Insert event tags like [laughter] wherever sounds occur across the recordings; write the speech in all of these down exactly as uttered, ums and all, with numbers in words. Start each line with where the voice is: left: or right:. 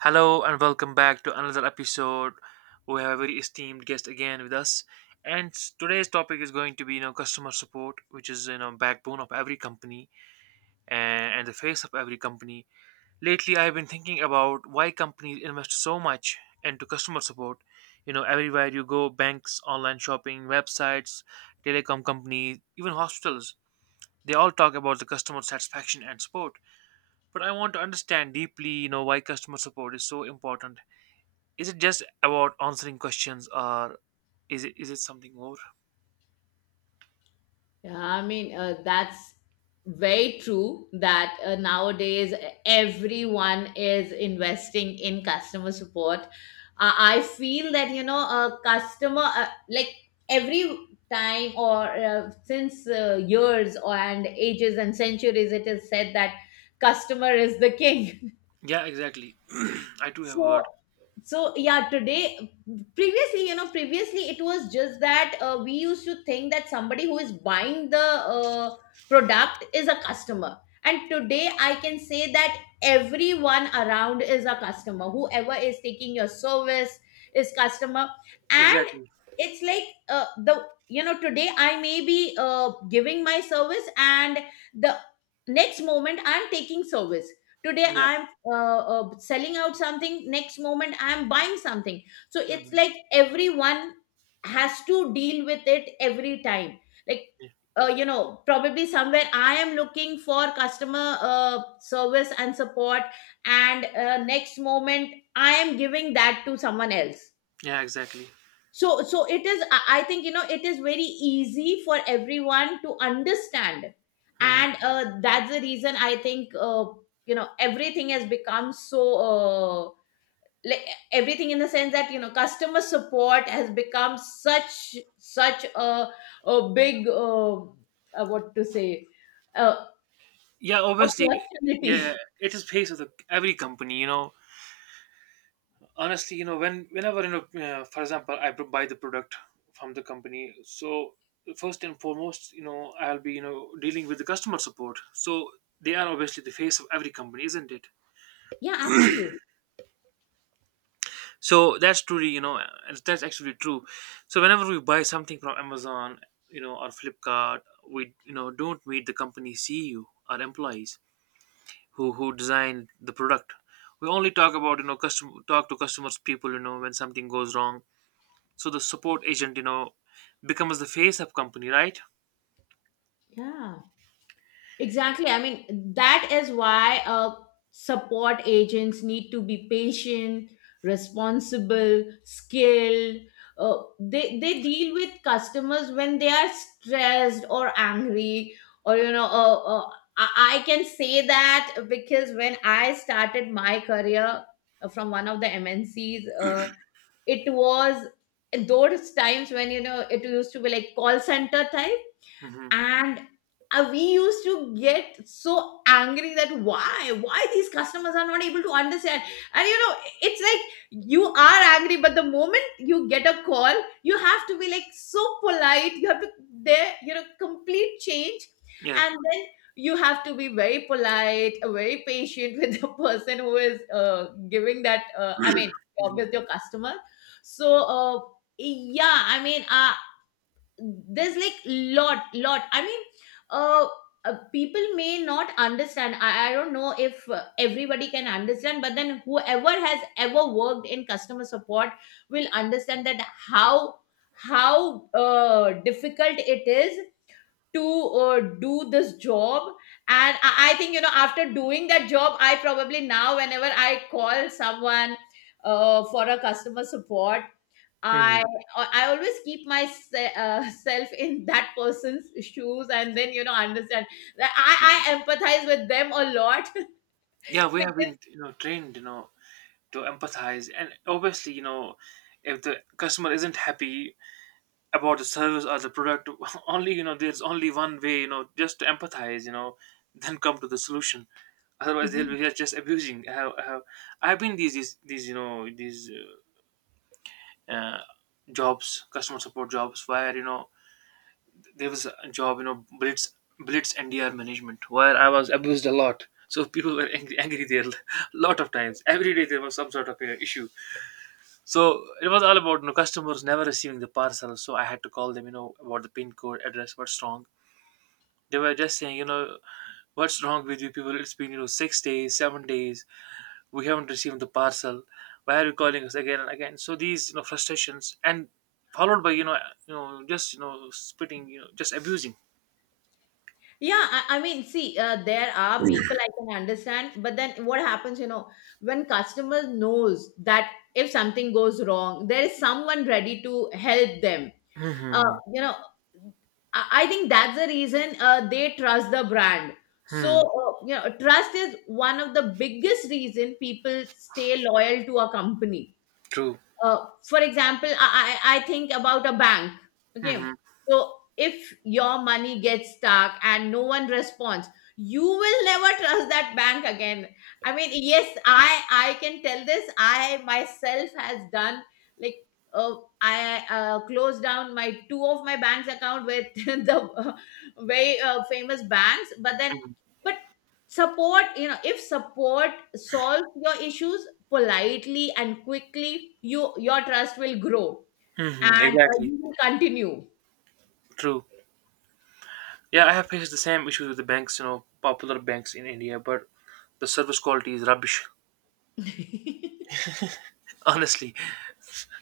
right: Hello and welcome back to another episode. We have a very esteemed guest again with us, and s- today's topic is going to be you know customer support, which is you know backbone of every company and, and the face of every company. Lately, I've been thinking about why companies invest so much into customer support. You know, everywhere you go, banks, online shopping, websites, telecom companies, even hospitals, they all talk about the customer satisfaction and support. But I want to understand deeply, you know, why customer support is so important, is it just about answering questions, or is it is it something more?
left: Yeah, I mean, uh, that's very true that uh, nowadays e, everyone is investing in customer support. Uh, I feel that, you know, a customer, uh, like every time or uh, since uh, years or and ages and centuries, it is said that customer is the king.
right: Yeah, exactly. [clears throat] I do have
left: so
right: heard.
left: so yeah, today, previously you know previously it was just that uh, we used to think that somebody who is buying the uh, product is a customer, and today I can say that everyone around is a customer. Whoever is taking your service is customer. And
right: Exactly.
left: it's like uh, the, you know, today I may be uh, giving my service, and the next moment I'm taking service. Today
right: Yeah.
left: I'm uh, uh, selling out something, next moment I am buying something. So it's
right: Hmm.
left: like everyone has to deal with it every time. Like,
right: Yeah.
left: uh, you know, probably somewhere I am looking for customer uh, service and support, and uh, next moment I am giving that to someone else.
right: Yeah, exactly.
left: So so it is, i I think, you know, it is very easy for everyone to understand.
right: Hmm.
left: And uh, that's the reason I think, uh, you know, everything has become so uh, like, everything in the sense that, you know, customer support has become such such a, a big uh, uh, what to say, uh,
right: Yeah, obviously. Yeah,
left: opportunity.
right: it is face of the every company, you know honestly. You know when whenever you know uh, for example, I bu- buy the product from the company, so first and foremost, you know I'll be you know dealing with the customer support, so they are obviously the face of every company, isn't it?
left: [laughs] Yeah, absolutely.
right: So that's truly, you know, and that's actually true. So whenever we buy something from Amazon, you know, or Flipkart, we, you know, don't meet the company C E O or employees who who designed the product. We only talk about, you know, custom talk to customers people, you know, when something goes wrong. So the support agent, you know, becomes the face of company, right?
left: Yeah. Exactly. I mean, that is why uh, support agents need to be patient, responsible, skilled. Uh, they they deal with customers when they are stressed or angry, or you know, uh, uh, I, I can say that because when I started my career uh, from one of the M N Cs, uh, it was those times when, you know, it used to be like call center type.
right: Hmm.
left: And uh, we used to get so angry that why why these customers are not able to understand. And you know, it's like you are angry, but the moment you get a call, you have to be like so polite, you have to, there, you know, complete change.
right: Yeah.
left: And then you have to be very polite, very patient, [laughs] with the person who is uh, giving that, uh, I mean,
right: Hmm.
left: with your customer. So uh, yeah, I mean, uh, there's like lot lot, I mean, uh, uh people may not understand. I, I don't know if uh, everybody can understand, but then whoever has ever worked in customer support will understand that how how uh, difficult it is to uh, do this job. And I, I think, you know, after doing that job, I probably now whenever I call someone uh, for a customer support, I
right: Hmm.
left: uh, I always keep myself [laughs] in that person's shoes, and then you know, understand that I I empathize with them a lot. [laughs]
right: Yeah, we have
left: Because,
right: been, you know, trained, you know, to empathize, and obviously, you know, if the customer isn't happy about the service or the product, [laughs] only, you know, there's only one way, you know, just to empathize, you know, then come to the solution. Otherwise they'll
left: mhm.
right: be just just abusing. I have, I have, I've been these these, these you know these uh, uh, jobs, customer support jobs, where, you know, there was a job, you know, blitz. blitz N D R management, where I was abused a lot. So people were angry, angry there [laughs] a lot of times. Every day there was some sort of, you know, issue. So it was all about, you know, customers never receiving the parcel. So I had to call them, you know, about the pin code address, what's wrong. They were just saying, you know, what's wrong with you people? It's been, you know, six days, seven days. We haven't received the parcel. Why are you calling us again and again? So these, you know, frustrations and followed by, you know, you know, just, you know, spitting, you know, just abusing.
left: Yeah, I, I mean, see, uh, there are people, I can understand, but then what happens, you know, when customer knows that if something goes wrong, there is someone ready to help them, uh,
right: Mm-hmm.
left: you know, i I think that's the reason uh, they trust the brand. So
right: Hmm.
left: uh, you know, trust is one of the biggest reason people stay loyal to a company.
right: True.
left: Uh, for example, I, I I think about a bank. Okay.
right: Mm-hmm.
left: So if your money gets stuck and no one responds, you will never trust that bank again. I mean, yes, I I can tell this. I myself has done, like, uh, I uh, closed down my two of my bank's account with [laughs] the uh, very uh, famous banks, but then,
right: Hmm.
left: but support, you know, if support solves your issues politely and quickly, you, your trust will grow.
right: Hmm.
left: And uh,
right: Exactly.
left: you will continue.
right: True. Yeah, I have faced the same issues with the banks, you know, popular banks in India, but the service quality is rubbish. [laughs] Honestly,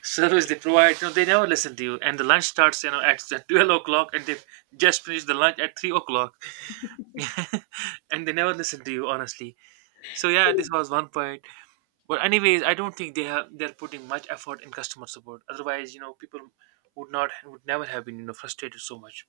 right: service they provide, you know, they never listen to you. And the lunch starts, you know, at [laughs] twelve o'clock, and they just finished the lunch at three o'clock, [laughs] and they never listen to you, honestly. So yeah, this was one point. But anyways, I don't think they have, they're putting much effort in customer support. Otherwise, you know, people would not would never have been, you know, frustrated so much,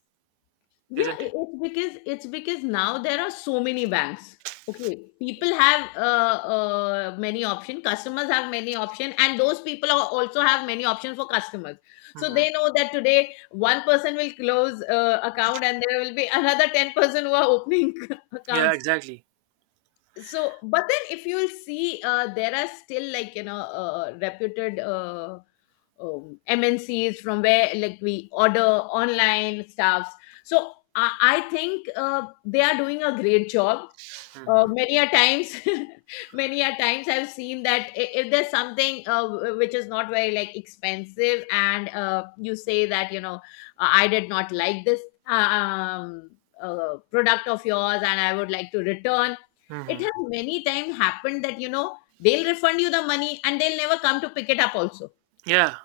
left: yeah
right: isn't
left: i-
right: it?
left: It's because, it's because now there are so many banks. Okay. People have uh, uh, many option, customers have many option, and those people are also have many options for customers. So
right: Hmm.
left: they know that today one person will close uh, account, and there will be another ten person who are opening [laughs]
right: Yeah,
left: accounts.
right: exactly.
left: So but then if you will see, uh, there are still like, you know, uh, reputed uh, um, M N Cs, from where like we order online stuffs. So I, I think uh, they are doing a great job. Uh,
right: Hmm.
left: many a times, [laughs] many a times I've seen that i- if there's something uh, w- which is not very like expensive, and uh, you say that, you know, uh, I did not like this uh, um, uh, product of yours, and I would like to return. It
right: Hmm.
left: has many times happened that, you know, they'll refund you the money, and they'll never come to pick it up also.
right: Yeah,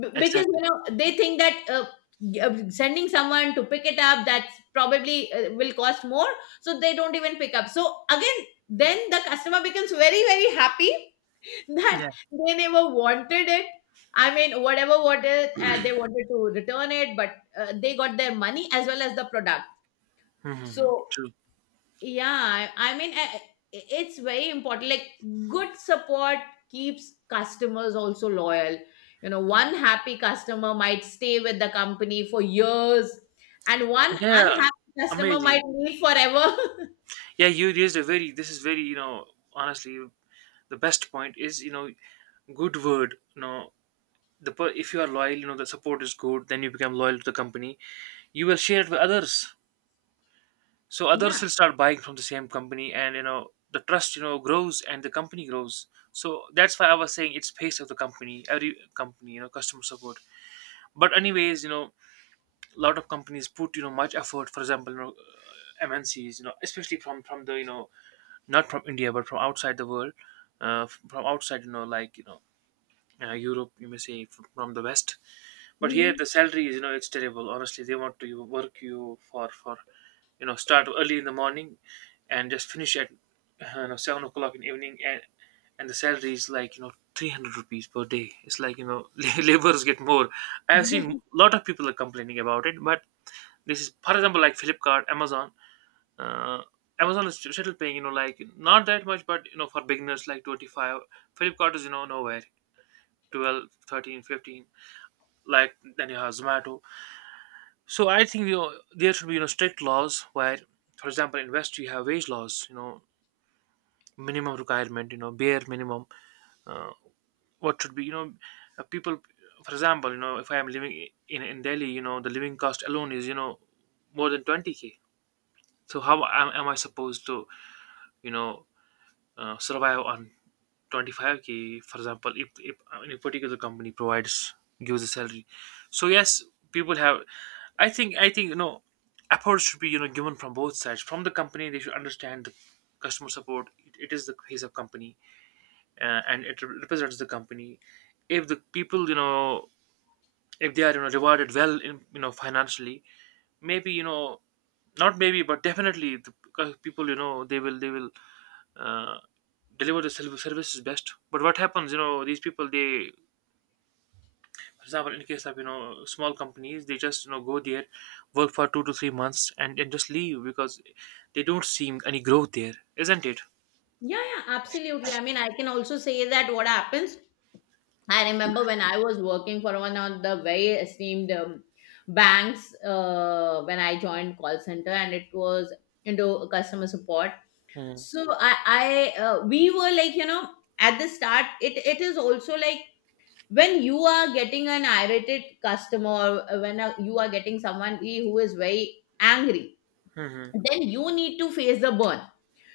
left: B- because, you
right: exactly.
left: know, they think that uh, g- uh, sending someone to pick it up, that's probably uh, will cost more. So they don't even pick up, so again then the customer becomes very very happy [laughs]
right: Yeah.
left: that they never wanted it. I mean, whatever wanted, uh, they wanted to return it, but uh, they got their money as well as the product.
right: Hmm.
left: So
right: True.
left: yeah, I I mean, I- I- it's very important. Like, good support keeps customers also loyal. You know, one happy customer might stay with the company for years, and one
right: Yeah,
left: unhappy customer
right: amazing.
left: might leave forever. [laughs]
right: Yeah, you used a very. This is very, you know, honestly the best point is, you know, good word, you know. The per- if you are loyal, you know, the support is good, then you become loyal to the company. You will share it with others, so others
left: Yeah.
right: will start buying from the same company, and you know, the trust, you know, grows, and the company grows. So that's why I was saying it's face of the company, every company, you know, customer support. But anyways, you know, a lot of companies put, you know, much effort, for example, you know uh, M N Cs, you know, especially from from the, you know, not from India, but from outside the world, uh, f- from outside, you know, like you know, uh, Europe, you may say, f- from the West. But here
left: Hmm.
right: the salary is, you know, it's terrible. Honestly, they want to you- work you for for you know, start early in the morning and just finish at uh, you know, seven o'clock in the evening, and and the salary is like, you know, three hundred rupees per day. It's like, you know, [laughs] laborers get more. I have seen a
left: Yeah,
right: lot of people are complaining about it, but this is, for example, like Flipkart, Amazon. Uh, Amazon is still paying, you know, like not that much, but you know, for beginners like twenty five, Flipkart is, you know, nowhere. twelve thirteen, fifteen, like then you have Zomato. So I think, you know, there should be, you know, strict laws where, for example, in West you have wage laws, you know, minimum requirement, you know, bare minimum. Uh, what should be, you know, uh, people, for example, you know, if I am living, i- in in Delhi, you know, the living cost alone is, you know, more than twenty k. So how am, am I supposed to, you know, uh, survive on twenty five k? For example, if if uh, any particular company provides gives a salary, so yes, people have, I think I think you know, approach should be, you know, given from both sides. From the company, they should understand the customer support. It, it is the face of company, uh, and it represents the company. If the people, you know, if they are, you know, rewarded well in, you know, financially, maybe, you know, not maybe, but definitely, the c- people, you know, they will they will uh, deliver the serv- services best. But what happens, you know, these people, they, for example, in case of, you know, small companies, they just, you know, go there, work for two to three months, and and just leave because they don't see any growth there, isn't it?
left: yeah, absolutely. I mean, I can also say that what happens. I remember when I was working for one of the very esteemed um, banks uh, when I joined call center, and it was into customer support.
right: Hmm.
left: So I I uh, We were like, you know, at the start, it it is also like when you are getting an irritated customer, uh, when uh, you are getting someone who is very angry,
right: Hmm.
left: then you need to face the burn.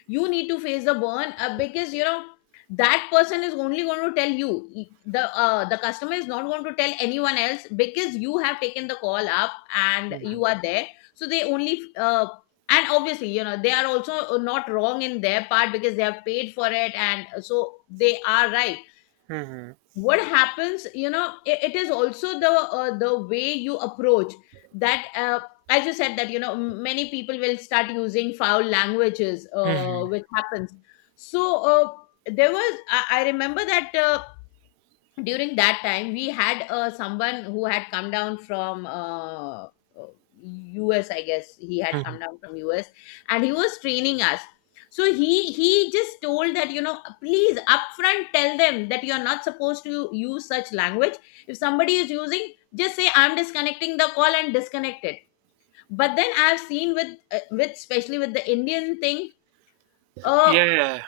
left: You need to face the burn, uh, because you know, that person is only going to tell you, the uh, the customer is not going to tell anyone else because you have taken the call up and
right: Hmm.
left: you are there. So they only uh, and obviously, you know, they are also uh, not wrong in their part because they have paid for it, and so they are right.
right: Hmm.
left: What happens, you know, i- it is also the uh, the way you approach, that uh, as you said that, you know, many people will start using foul languages, uh,
right: Hmm.
left: which happens. So uh, there was, I, I remember that uh, during that time we had uh, someone who had come down from uh, uh, US, I guess he had
right: Hmm.
left: come down from US. And he was training us. So he he just told that, you know, please upfront tell them that you're not supposed to use such language. If somebody is using, just say I'm disconnecting the call, and disconnect it. But then I've seen with uh, with especially with the Indian thing, uh,
right: Yeah.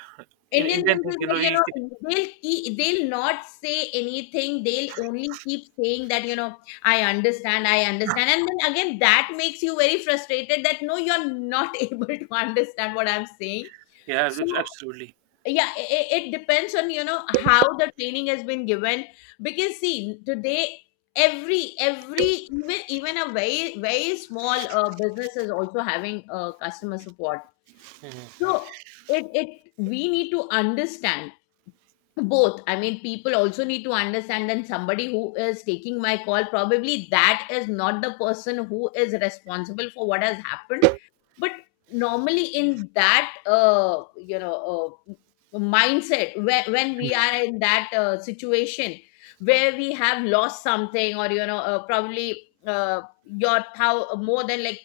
right: In
left: Indian
right: Indian
left: things
right: thing,
left: is
right: you know,
left: like, you
right: you can,
left: know, they'll keep, they'll not say anything. They'll only keep saying that, you know, I understand, I understand. And then again, that makes you very frustrated that no, you're not [laughs] able to understand what I'm saying.
right: yeah,
left: So
right: abs- absolutely.
left: yeah, it, it depends on, you know, how the training has been given. Because see, today every every even even a very very small uh, business is also having uh, customer support.
right: Hmm.
left: So it it we need to understand both. I mean, people also need to understand that somebody who is taking my call, probably that is not the person who is responsible for what has happened. But normally in that uh, you know, uh, mindset where, when we are in that uh, situation where we have lost something, or you know, uh, probably uh, your thou- more than like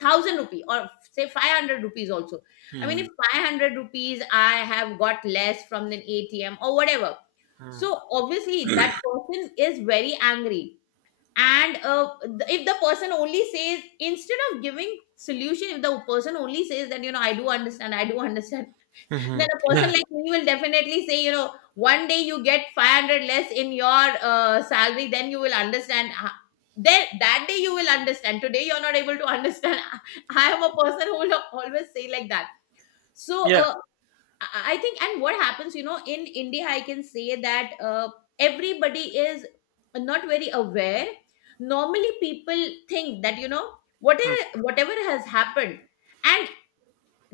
left: thousand rupee or say five hundred rupees also. I mean,
right: Hmm.
left: if five hundred rupees I have got less from an A T M or whatever,
right: Hmm.
left: so obviously that person is very angry. And uh, th- if the person only says, instead of giving solution, if the person only says that, you know, I do understand, I do [laughs] understand,
right: Hmm.
left: then a person
right: Yeah.
left: like me will definitely say, you know, one day you get five hundred less in your uh, salary, then you will understand. ho- Then that day you will understand. Today you're not able to understand. [laughs] I am a person who will always say like that. So
right: Yeah.
left: uh, I I think, and what happens, you know, in India, I can say that uh, everybody is not very aware. Normally, people think that, you know,
right: Hmm.
left: whatever whatever has happened, and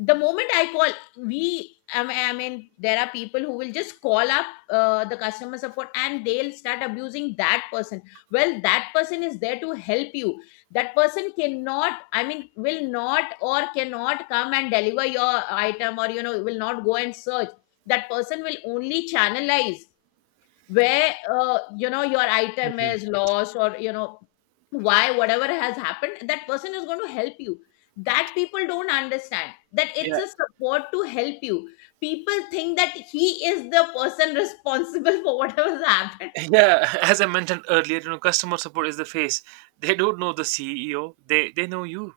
left: the moment I call, we, I mean, I mean, there are people who will just call up uh, the customer support, and they'll start abusing that person. Well, that person is there to help you. That person cannot, I mean, will not or cannot come and deliver your item, or, you know, will not go and search. That person will only channelize where uh, you know your item
right: Hmm.
left: is lost or you know why whatever has happened, that person is going to help you. That people don't understand that it's
right: Yeah.
left: a support to help you. People think that he is the person [laughs] responsible for whatever's happened.
right: Yeah, [laughs] as I mentioned earlier, you know, customer support is the face. They don't know the C E O, they they know you.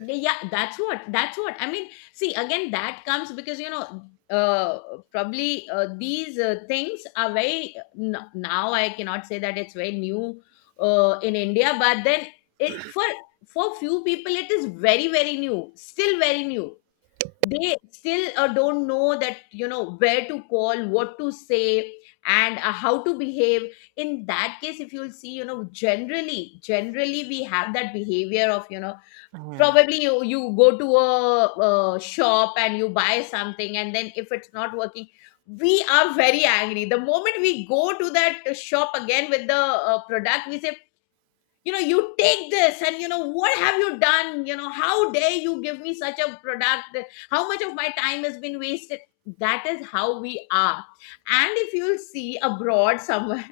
left: Yeah, that's what that's what I mean. See, again, that comes because you know, uh probably uh, these uh, things are very n- now I cannot say that it's very new uh, in India, but then it for for few people it is very very new, still very new. They still uh, don't know that you know where to call, what to say, and uh, how to behave. In that case, if you'll see, you know, generally generally we have that behavior of, you know,
right: Hmm.
left: probably you you go to a, a shop and you buy something, and then if it's not working, we are very angry. The moment we go to that shop again with the uh, product, we say, you know, you take this and you know what have you done, you know, how dare you give me such a product, how much of my time has been wasted. That is how we are. And if you'll see abroad somewhere,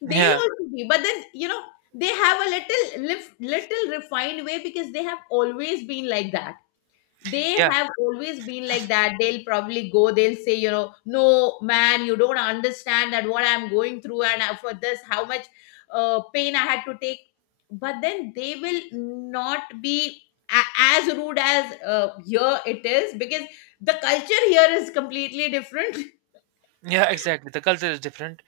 left: they'll
right: Yeah.
left: also be, but then you know, they have a little lif- little refined way because they have always been like that. They
right: Yeah.
left: have always been like that. They'll probably go. They'll say, you know, no man, you don't understand that what I'm going through and uh, for this how much uh, pain I had to take. But then they will not be a- as rude as uh, here it is because the culture here is completely different. [laughs]
right: Yeah, exactly. The culture is different.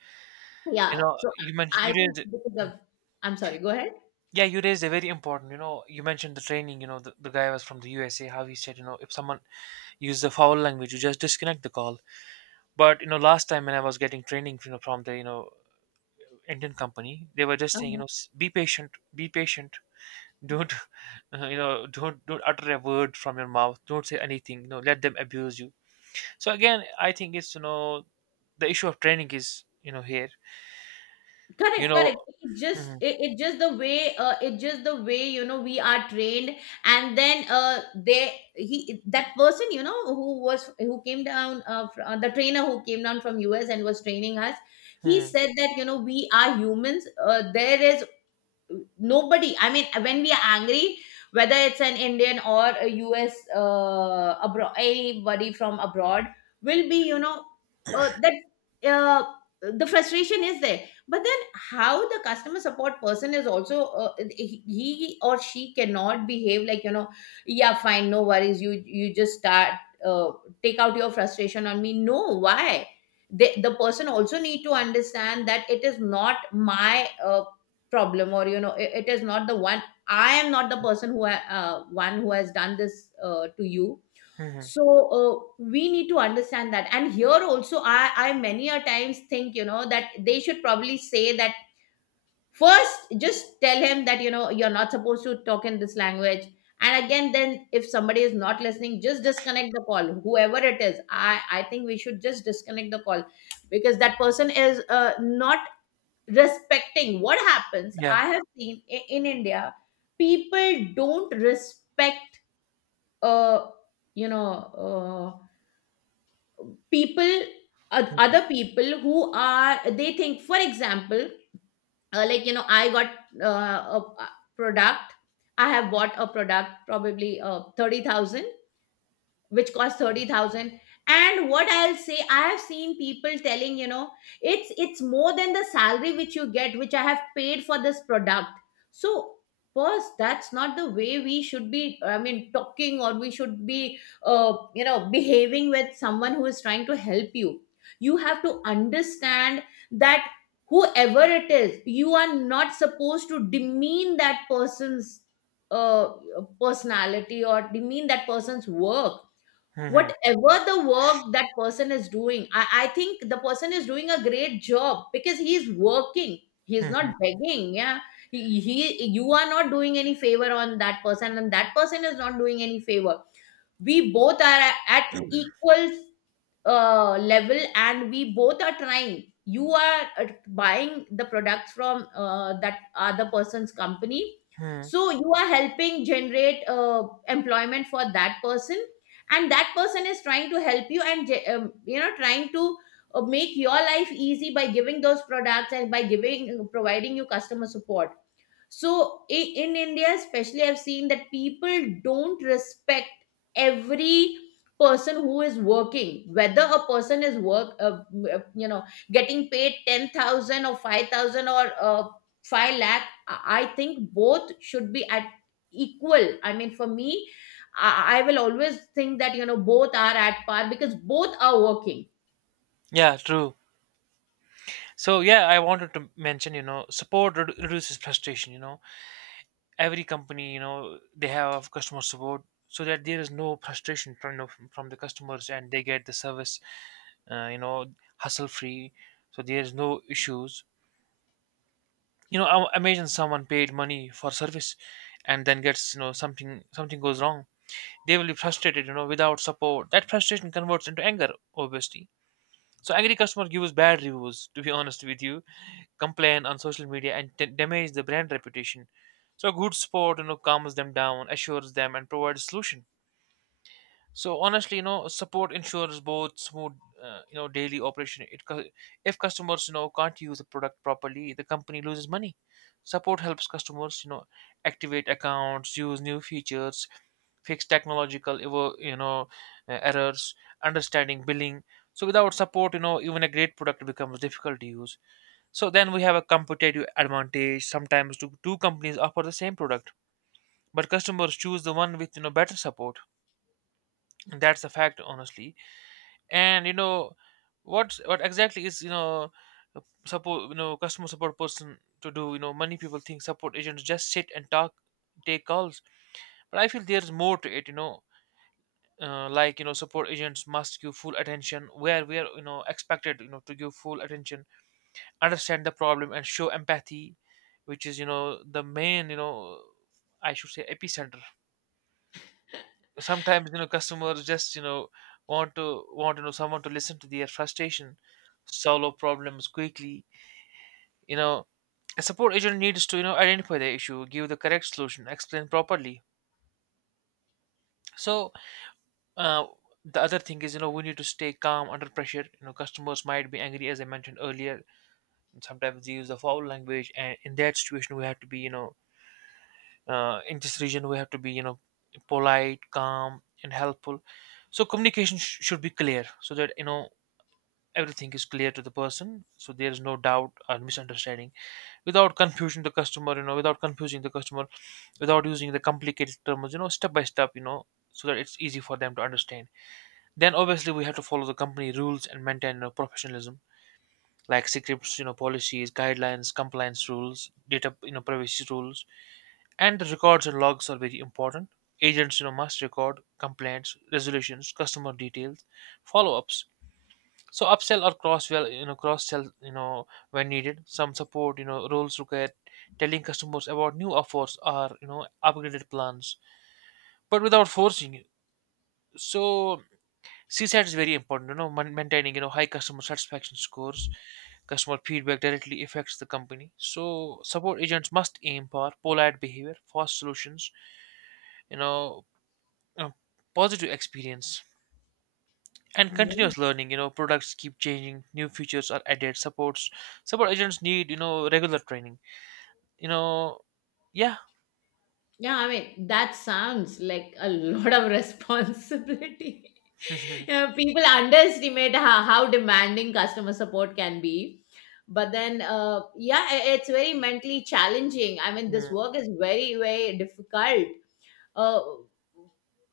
right: You
left: Yeah.
right: know,
left: So
right: you mentioned you
left: I think
right: raised,
left: because of, I'm sorry. Go ahead.
right: yeah, you raised a very important, you know, you mentioned the training, you know, the, the guy was from the U S A, how he said, you know, if someone uses the foul language, you just disconnect the call. But, you know, last time when I was getting training, you know, from the, you know, Indian company, they were just saying, you know, "S- Be patient, be patient. Don't, [laughs] you know, don't don't utter a word from your mouth. Don't say anything. You know, let them abuse you." So again, I think it's, you know, the issue of training is, you know, here. You
left: correct
right: know,
left: correct It
right: hmm.
left: just, it, it just the way, uh, it just the way, you know, we are trained. And then uh they he that person, you know, who was, who came down, uh, fr- uh the trainer who came down from US and was training us, he
right: Hmm,
left: said that you know we are humans. Uh, there is nobody, I mean, when we are angry, whether it's an Indian or a US, uh abroad, anybody from abroad, will be, you know, uh, that uh, the frustration is there. But then, how the customer support person is also, uh, he he or she cannot behave like, you know, yeah fine, no worries, you you just start, uh, take out your frustration on me. No, why? They, the person also need to understand that it is not my uh, problem, or you know, it, it is not the one, I am not the person who ha- uh, one who has done this uh, to you.
right: hmm. Hmm.
left: So uh, we need to understand that. And here also, i i many a times think, you know, that they should probably say that, first just tell him that you know you're not supposed to talk in this language. And again then, if somebody is not listening, just disconnect the call. Whoever it is, i i think we should just disconnect the call because that person is uh, not respecting. What happens,
right: Yeah.
left: I have seen i- in India, people don't respect, uh you know, uh, people, oth- other people who are, they think. For example, uh, like, you know, I got uh, a a product, I have bought a product, probably uh, thirty thousand, which cost thirty thousand. And what I'll say, I have seen people telling, you know, it's it's more than the salary which you get, which I have paid for this product. So first, that's not the way we should be, I mean, talking, or we should be uh, you know, behaving with someone who is trying to help you. You have to understand that, whoever it is, you are not supposed to demean that person's uh, personality, or demean that person's work.
right: Mhm.
left: Whatever the work that person is doing, I, I think the person is doing a great job because he's working, he's
right: Mhm.
left: not begging. Yeah, he, he you are not doing any favor on that person, and that person is not doing any favor. We both are at equal uh, level, and we both are trying. You are uh, buying the products from uh, that other person's company.
right: Mhm.
left: So you are helping generate uh, employment for that person, and that person is trying to help you, and ge- um, you know, trying to uh, make your life easy by giving those products and by giving, providing you customer support. So i- in India, especially, I've seen that people don't respect every person who is working, whether a person is work, uh, uh, you know, getting paid ten thousand or five thousand or uh, five lakh. I I think both should be at equal. I mean, for me, I I will always think that you know both are at par because both are working.
right: Yeah, true. So yeah, I wanted to mention, you know, support redu- reduces frustration, you know. Every company, you know, they have customer support so that there is no frustration from the, from the customers, and they get the service, uh, you know, hassle free. So there is no issues. You know, I- imagine someone paid money for service and then gets, you know, something something goes wrong. They will be frustrated, you know. Without support, that frustration converts into anger, obviously. So angry customer gives bad reviews, to be honest with you, complain on social media, and t- damage the brand reputation. So a good support, you know, calms them down, assures them, and provides solution. So honestly, you know, support ensures both smooth, uh, you know, daily operation. It co- if customers, you know, can't use the product properly, the company loses money. Support helps customers, you know, activate accounts, use new features, fix technological evo- you know uh, errors, understanding billing. So without support, you know, even a great product becomes difficult to use. So then we have a competitive advantage. Sometimes two, two companies offer the same product, but customers choose the one with, you know, better support. That's a fact, honestly. And you know, what's what exactly is, you know, uh, support, you know, customer support person to do. You know, many people think support agents just sit and talk, take calls, but I feel there's more to it, you know. Uh, like you know, support agents must give full attention, where we are, you know, expected, you know, to give full attention, understand the problem and show empathy, which is, you know, the main, you know, I should say, epicenter. Sometimes, you know, customers just, you know, want to want, you know, someone to listen to their frustration, solve problems quickly, you know. A support agent needs to, you know, identify the issue, give the correct solution, explain properly. So uh, the other thing is, you know, we need to stay calm under pressure. You know, customers might be angry, as I mentioned earlier. Sometimes they use the foul language, and in that situation we have to be, you know, uh, in this region we have to be, you know, polite, calm and helpful. So communication sh- should be clear, so that, you know, everything is clear to the person, so there is no doubt or misunderstanding, without confusing the customer, you know, without confusing the customer, without using the complicated terms, you know, step by step, you know, so that it's easy for them to understand. Then obviously we have to follow the company rules and maintain, you know, professionalism, like scripts, you know, policies, guidelines, compliance rules, data, you know, privacy rules, and the records and logs are very important. Agents, you know, must record complaints, resolutions, customer details, follow-ups. So upsell or cross well, you know, cross sell, you know, when needed. Some support, you know, roles require telling customers about new offers or, you know, upgraded plans, but without forcing it. So CSAT is very important, you know, man- maintaining, you know, high customer satisfaction scores. Customer feedback directly affects the company. So support agents must aim for polite behavior, fast solutions, you know, uh, positive experience and continuous learning. You know, products keep changing, new features are added, supports. Support agents need, you know, regular training. You know, yeah.
left: Yeah, I mean, that sounds like a [laughs] lot of responsibility. [laughs]
right: [laughs]
left: Yeah, people underestimate how, how demanding customer support can be. But then, uh, yeah, i- it's very mentally challenging. I mean, this
right: Hmm,
left: work is very, very difficult. uh,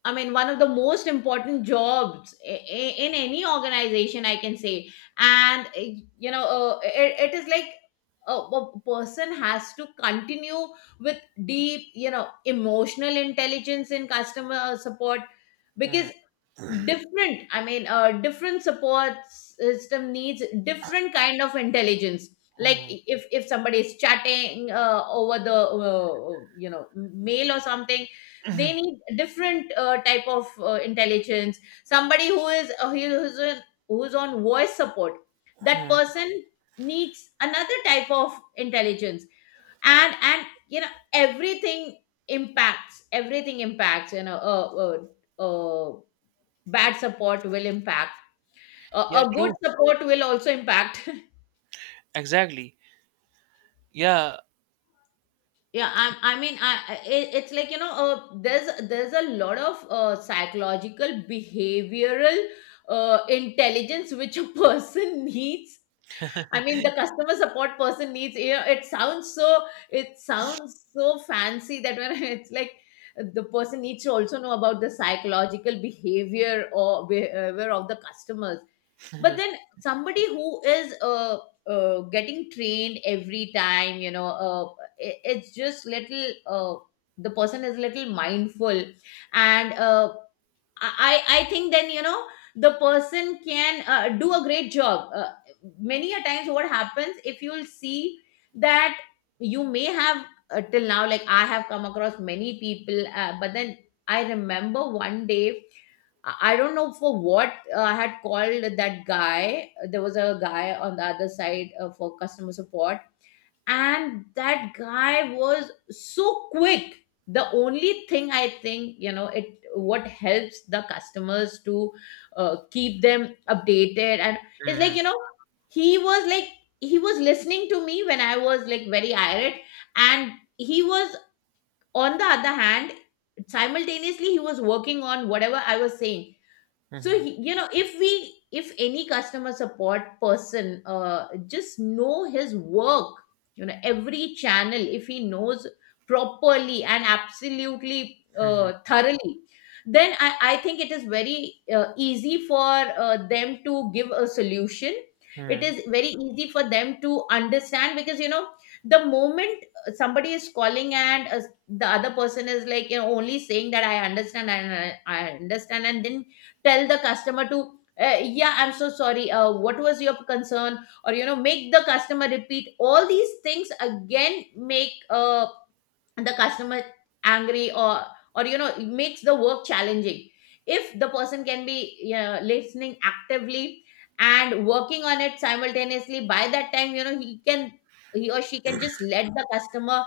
left: I mean, one of the most important jobs i- i- in any organization, I can say. And, uh, you know, uh, it, it is like a, a person has to continue with deep, you know, emotional intelligence in customer support
right: hmm,
left: because different, I mean, uh, different support system needs different kind of intelligence. Like
right: hmm,
left: if if somebody is chatting uh, over the uh, you know, mail or something, they need different uh, type of uh, intelligence. Somebody who is uh, who's, on, who's on voice support, that
right: hmm.
left: person needs another type of intelligence. And and you know, everything impacts. Everything impacts, you know, uh, uh, uh, bad support will impact. A,
right: Yeah,
left: a good
right: true.
left: support will also impact.
right: Exactly. Yeah.
left: [laughs] Yeah, I, I mean, I, I- it, it's like, you know, uh, there's there's a lot of uh, psychological, behavioral uh, intelligence which a person [laughs] needs. I mean, the customer support person needs. You know, it sounds so, it sounds so fancy that when, [laughs] it's like the person needs to also know about the psychological behavior or behavior of the customers.
right: [laughs]
left: But then somebody who is uh, uh getting trained every time, you know, uh it- it's just little uh the person is little mindful, and uh I, I think then you know the person can uh, do a great job. Uh, many a times, what happens if you'll see that, you may have uh, till now, like I have come across many people, uh, but then I remember one day, I I don't know for what, uh, I had called that guy. There was a guy on the other side uh, for customer support, and that guy was so quick. The only thing I think, you know, it what helps the customers to uh, keep them updated and, it's like,
right: Hmm,
left: you know, he was like, he was listening to me when I was like very irate, and he was, on the other hand, simultaneously he was working on whatever I was saying. So
right: hmm,
left: he, you know, if we, if any customer support person uh, just know his work, you know, every channel, if he knows properly and absolutely
right: hmm,
left: uh, thoroughly, then I, I think it is very uh, easy for uh, them to give a solution. It
right: hmm.
left: is very easy for them to understand because you know the moment somebody is calling and uh, the other person is like, you know, only saying that I understand and i, I understand and then tell the customer to, uh, yeah, I'm so sorry, uh, what was your concern, or you know, make the customer repeat all these things again, make uh, the customer angry, or or you know it makes the work challenging. If the person can be, you know, listening actively and working on it simultaneously, by that time, you know, he can, he or she can just let the customer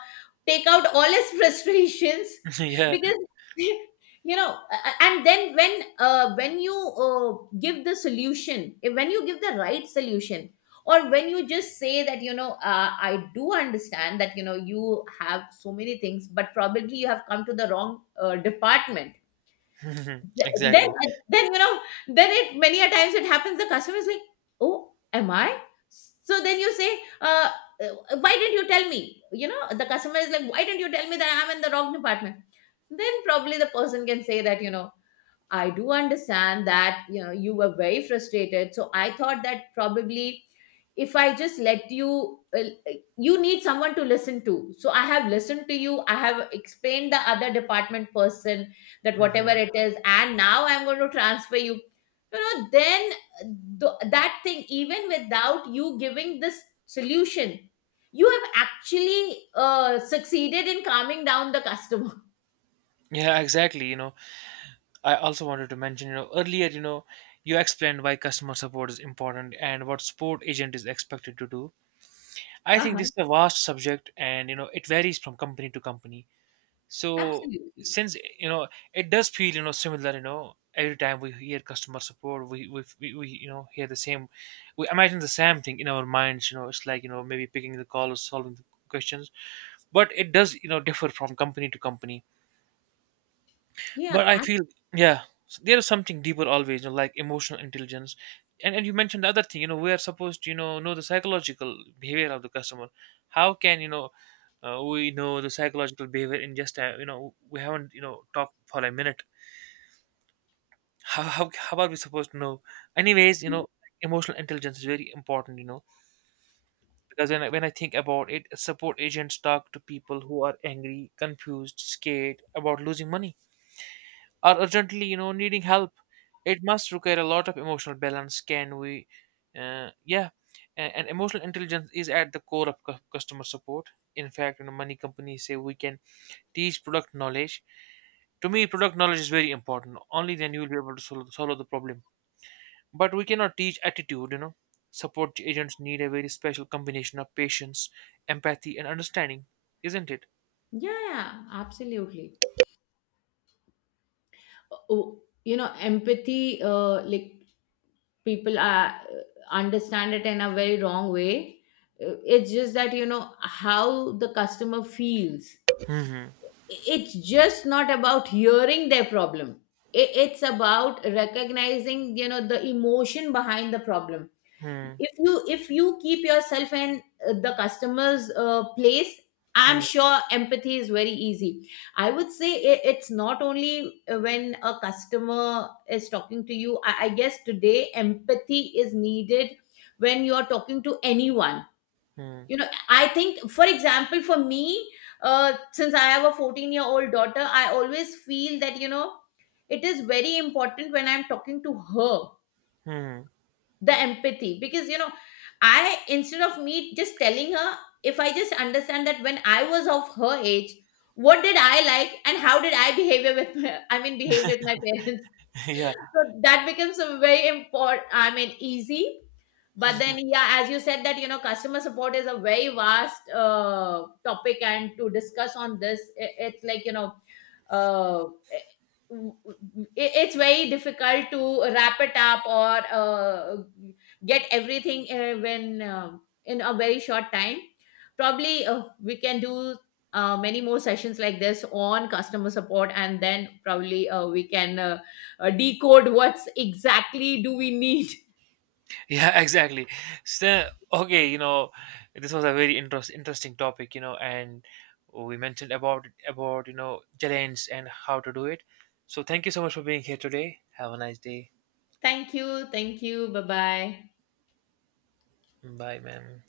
left: take out all his frustrations.
right: [laughs]
left: [laughs]
right: Yeah.
left: Because [laughs] you know, a- a- and then when, uh, when you, uh, give the solution, when you give the right solution, or when you just say that you know uh, I do understand that you know you have so many things, but probably you have come to the wrong uh, department.
right: [laughs] Mhm,
left: Th- then,
right: exactly.
left: then you know, then it, many a times it happens, the customer is like, oh, am I? So then you say, uh, uh, why didn't you tell me? You know the customer is like, why didn't you tell me that I'm in the wrong department? Then probably the person can say that, you know, I do understand that you know you were very frustrated. So I thought that, probably if I just let you, uh, you need someone to listen to. So I have listened to you. I have explained the other department person that whatever
right: Mhm.
left: it is, and now I'm going to transfer you. You know, then, th- that thing, even without you giving this solution, you have actually uh, succeeded in calming down the customer. [laughs]
right: Yeah, exactly. You know, I also wanted to mention, you know, earlier, you know, you explained why customer support is important and what support agent is expected to do. I think
left: Uh-huh.
right: this is a vast subject and, you know, it varies from company to company. So,
left: Absolutely.
right: since, you know, it does feel, you know, similar, you know, every time we hear customer support, we, we, we, we you know, hear the same, we imagine the same thing in our minds, you know, it's like, you know, maybe picking the call or solving the questions, but it does, you know, differ from company to company.
left: Yeah,
right: But I feel, yeah, s- there is something deeper always, you know, like emotional intelligence. And, and you mentioned the other thing, you know, we are supposed to, you know, know the psychological behavior of the customer. How can, you know, uh, we know the psychological behavior in just, a, you know, we haven't, you know, talked for a minute. How, how, how are we supposed to know? Anyways, you know, emotional intelligence is very important, you know, because when I, when I think about it, support agents talk to people who are angry, confused, scared about losing money, are urgently, you know, needing help. It must require a lot of emotional balance. Can we, uh, yeah, and, and emotional intelligence is at the core of cu- customer support. In fact, you know, many companies say we can teach product knowledge. To me, product knowledge is very important. Only then you will be able to solve, solve the problem. But we cannot teach attitude. You know, support agents need a very special combination of patience, empathy, and understanding, isn't it?
left: Yeah, yeah, yeah, absolutely. Oh, you know, empathy, uh, like, people are, understand it in a very wrong way. Uh, It's just that, you know, how the customer feels.
right: Hmm.
left: I- It's just not about hearing their problem. I- It's about recognizing, you know, the emotion behind the problem.
right: Hmm.
left: If you, if you keep yourself in uh, the customer's uh, place, I'm
right: Hmm.
left: sure empathy is very easy. I would say, i- it's not only uh, when a customer is talking to you, I, I guess today empathy is needed when you're talking to anyone.
right: Hmm.
left: You know, I think, for example, for me, uh, since I have a fourteen year old daughter, I always feel that you know it is very important when I'm talking to her,
right: Hmm.
left: the empathy, because you know, I, instead of me just telling her, if I just understand that when I was of her age, what did I like and how did I behave with my, [laughs] I mean, behave with my parents,
right: [laughs]
left: [laughs]
right: Yeah.
left: so that becomes a very important, I mean, easy. But then, yeah, as you said that you know customer support is a very vast uh, topic, and to discuss on this i- it's like, you know, uh, it- it's very difficult to wrap it up or uh, get everything uh, when uh, in a very short time. Probably uh, we can do uh, many more sessions like this on customer support, and then probably uh, we can uh, uh, decode what's exactly do we need.
right: Yeah, [laughs] exactly. So, okay, you know, this was a very interest, interesting topic, you know, and we mentioned about about you know challenge and how to do it. So, thank you so much for being here today. Have a nice day.
left: [laughs] Thank you, thank you, bye bye.
right: Bye, ma'am.